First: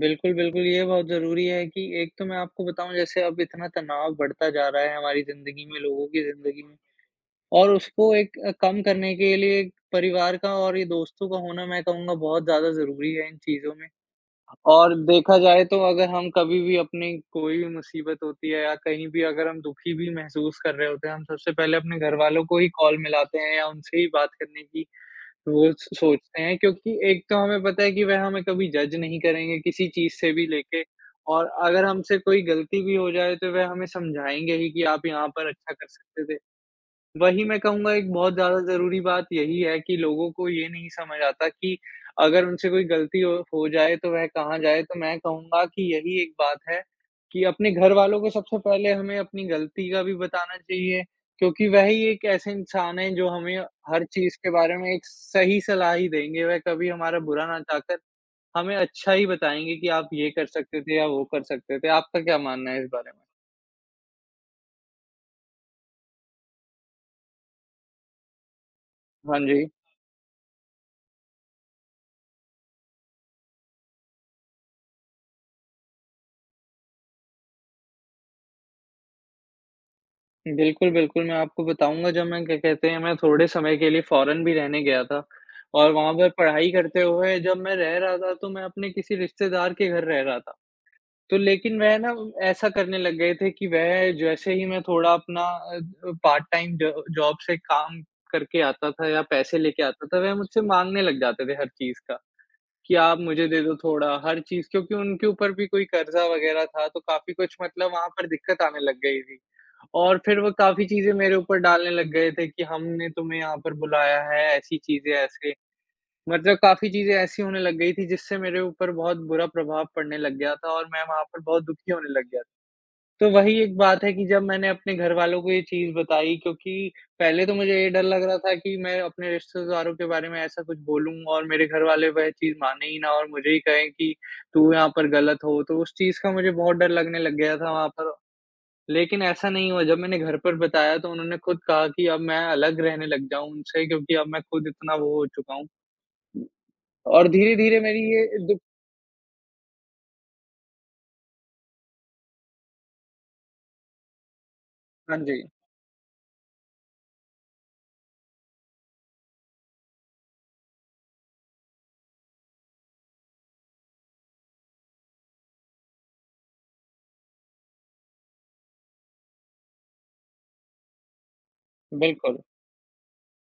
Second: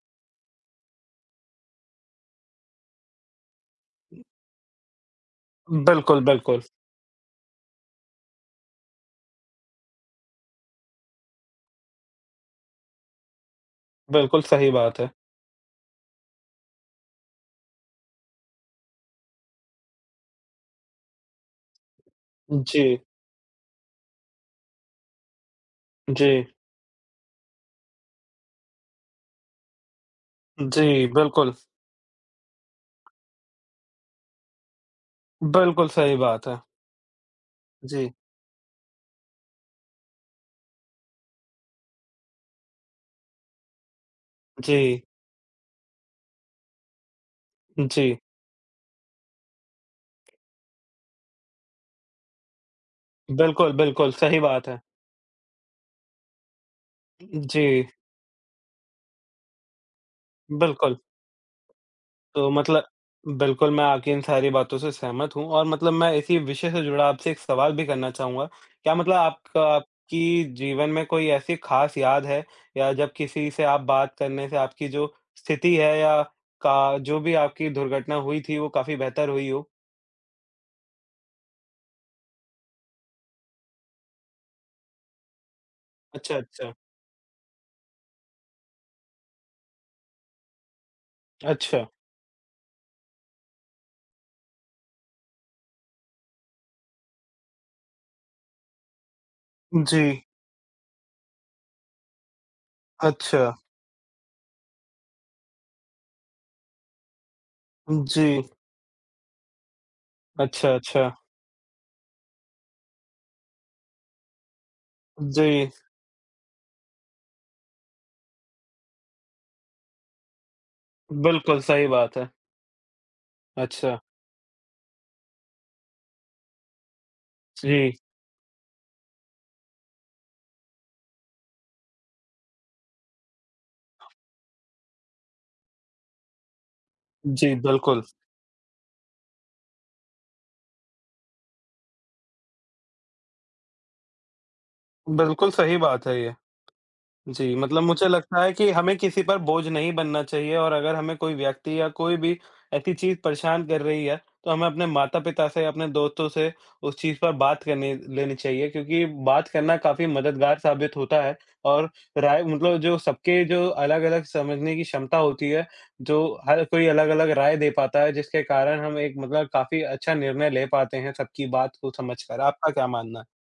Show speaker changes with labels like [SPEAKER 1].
[SPEAKER 1] बिल्कुल, बिल्कुल, ये बहुत ज़रूरी है कि एक तो मैं आपको बताऊँ, जैसे अब इतना तनाव बढ़ता जा रहा है हमारी ज़िंदगी में, लोगों
[SPEAKER 2] बिल्कुल,
[SPEAKER 1] की
[SPEAKER 2] बिल्कुल।
[SPEAKER 1] ज़िंदगी में और उसको एक अ, कम करने के लिए परिवार का और ये दोस्तों का होना मैं कहूँगा बहुत ज़्यादा ज़रूरी है इन चीज़ों में।
[SPEAKER 2] बिल्कुल, सही
[SPEAKER 1] और
[SPEAKER 2] बात है।
[SPEAKER 1] देखा जाए, तो अगर हम कभी भी अपनी कोई भी मुसीबत होती है या कहीं भी अगर हम दुखी भी महसूस कर रहे होते हैं, हम सबसे पहले अपने घरवालों को ही कॉल
[SPEAKER 2] जी।
[SPEAKER 1] मिलाते हैं या उनसे ही बात करने की वो स सोचते
[SPEAKER 2] जी।
[SPEAKER 1] हैं, क्योंकि एक तो हमें पता है कि वह हमें कभी जज नहीं करेंगे किसी चीज़ से भी लेके
[SPEAKER 2] जी,
[SPEAKER 1] और
[SPEAKER 2] बिल्कुल।
[SPEAKER 1] अगर हमसे कोई गलती भी हो जाए, तो वह हमें समझाएँगे ही कि, "आप यहाँ पर अच्छा कर
[SPEAKER 2] बिल्कुल, सही
[SPEAKER 1] सकते थे।"
[SPEAKER 2] बात है।
[SPEAKER 1] वही मैं कहूँगा, एक
[SPEAKER 2] जी।
[SPEAKER 1] बहुत ज़्यादा ज़रूरी बात यही है कि लोगों को ये नहीं समझ आता कि अगर उनसे कोई गलती हो हो जाए, तो वह कहाँ जाए। तो
[SPEAKER 2] जी।
[SPEAKER 1] मैं कहूँगा कि यही एक बात है कि अपने
[SPEAKER 2] जी।
[SPEAKER 1] घरवालों को सबसे पहले हमें अपनी गलती का भी बताना चाहिए, क्योंकि वह ही एक ऐसे इंसान हैं, जो हमें
[SPEAKER 2] बिल्कुल,
[SPEAKER 1] हर
[SPEAKER 2] बिल्कुल,
[SPEAKER 1] चीज़
[SPEAKER 2] सही
[SPEAKER 1] के
[SPEAKER 2] बात
[SPEAKER 1] बारे
[SPEAKER 2] है।
[SPEAKER 1] में एक सही सलाह ही देंगे। वह कभी हमारा
[SPEAKER 2] उ उ
[SPEAKER 1] बुरा ना
[SPEAKER 2] जी।
[SPEAKER 1] चाहकर, हमें अच्छा ही बताएँगे कि, "आप ये कर सकते
[SPEAKER 2] बिल्कुल।
[SPEAKER 1] थे या वो कर सकते थे।" आपका क्या
[SPEAKER 2] तो
[SPEAKER 1] मानना है
[SPEAKER 2] मतलब
[SPEAKER 1] इस बारे में?
[SPEAKER 2] बिल्कुल, मैं आपकी इन सारी बातों से सहमत हूँ, और मतलब मैं इसी विषय से जुड़ा आपसे एक सवाल भी करना चाहूँगा। क्या मतलब
[SPEAKER 1] हाँ
[SPEAKER 2] आपका
[SPEAKER 1] जी।
[SPEAKER 2] आपकी जीवन में कोई ऐसी खास याद है, या जब किसी से आप बात करने से आपकी जो स्थिति है, या का जो भी आपकी दुर्घटना हुई थी, वो काफ़ी बेहतर हुई हो?
[SPEAKER 1] बिल्कुल, बिल्कुल, मैं आपको बताऊँगा, जब मैं, क्या कहते हैं, मैं थोड़े समय के लिए फॉरेन भी रहने गया था, और वहाँ पर
[SPEAKER 2] अच्छा,
[SPEAKER 1] पढ़ाई
[SPEAKER 2] अच्छा।
[SPEAKER 1] करते हुए, जब मैं रह रहा था, तो मैं अपने किसी रिश्तेदार के घर रह रहा था। तो लेकिन
[SPEAKER 2] अच्छा।
[SPEAKER 1] वह ना, ऐसा करने लग गए थे कि वह जैसे ही मैं थोड़ा अपना अ अ, पार्ट-टाइम ज जॉब से काम करके आता था या पैसे लेके आता था,
[SPEAKER 2] जी।
[SPEAKER 1] वह मुझसे माँगने लग जाते थे हर चीज़ का, कि, "आप मुझे
[SPEAKER 2] अच्छा।
[SPEAKER 1] दे दो थोड़ा।" हर चीज़, क्योंकि उनके ऊपर भी कोई कर्ज़ा वगैरह था, तो काफ़ी कुछ मतलब वहाँ पर
[SPEAKER 2] जी।
[SPEAKER 1] दिक्कत आने लग गई थी। और फिर वो
[SPEAKER 2] अच्छा,
[SPEAKER 1] काफ़ी चीज़ें
[SPEAKER 2] अच्छा।
[SPEAKER 1] मेरे ऊपर डालने लग गए थे कि, "हमने तुम्हें यहाँ पर बुलाया है। ऐसी चीज़ें, ऐसे।"
[SPEAKER 2] जी।
[SPEAKER 1] मतलब काफ़ी चीज़ें ऐसी होने लग गई थीं, जिससे मेरे ऊपर बहुत बुरा प्रभाव पड़ने लग गया था और मैं वहाँ पर
[SPEAKER 2] बिल्कुल,
[SPEAKER 1] बहुत
[SPEAKER 2] सही
[SPEAKER 1] दुखी होने
[SPEAKER 2] बात
[SPEAKER 1] लग
[SPEAKER 2] है।
[SPEAKER 1] गया था। तो वही एक
[SPEAKER 2] अच्छा।
[SPEAKER 1] बात है कि जब मैंने अपने घरवालों को ये चीज़ बताई, क्योंकि पहले तो मुझे ये
[SPEAKER 2] जी।
[SPEAKER 1] डर लग रहा था कि मैं अपने रिश्तेदारों के बारे में ऐसा कुछ बोलूँगा और मेरे घरवाले वह चीज़ मानें ही ना और मुझे ही कहें कि, "तू यहाँ पर गलत हो।" तो उस चीज़ का मुझे बहुत डर लगने लग
[SPEAKER 2] जी,
[SPEAKER 1] गया था वहाँ
[SPEAKER 2] बिल्कुल।
[SPEAKER 1] पर। लेकिन ऐसा नहीं हुआ, जब मैंने घर पर बताया, तो उन्होंने खुद कहा कि अब मैं अलग रहने लग जाऊँ उनसे, क्योंकि अब मैं खुद इतना वो हो
[SPEAKER 2] बिल्कुल
[SPEAKER 1] चुका हूँ।
[SPEAKER 2] सही बात है ये।
[SPEAKER 1] और
[SPEAKER 2] जी,
[SPEAKER 1] धीरे-धीरे
[SPEAKER 2] मतलब
[SPEAKER 1] मेरी
[SPEAKER 2] मुझे
[SPEAKER 1] ये
[SPEAKER 2] लगता है
[SPEAKER 1] दुःख
[SPEAKER 2] कि हमें किसी पर बोझ नहीं बनना चाहिए और अगर हमें कोई व्यक्ति या कोई भी ऐसी चीज़ परेशान कर रही है, तो हमें अपने
[SPEAKER 1] हाँ जी।
[SPEAKER 2] माता-पिता से, अपने दोस्तों से उस चीज़ पर बात करनी लेनी चाहिए, क्योंकि बात करना काफ़ी मददगार साबित होता है और राय मतलब जो सबके जो अलग-अलग समझने की क्षमता होती है, जो हर कोई अलग-अलग राय दे पाता है, जिसके कारण हम एक मतलब काफ़ी अच्छा निर्णय ले पाते हैं, सबकी बात को समझ कर।
[SPEAKER 1] बिल्कुल।
[SPEAKER 2] आपका क्या मानना है?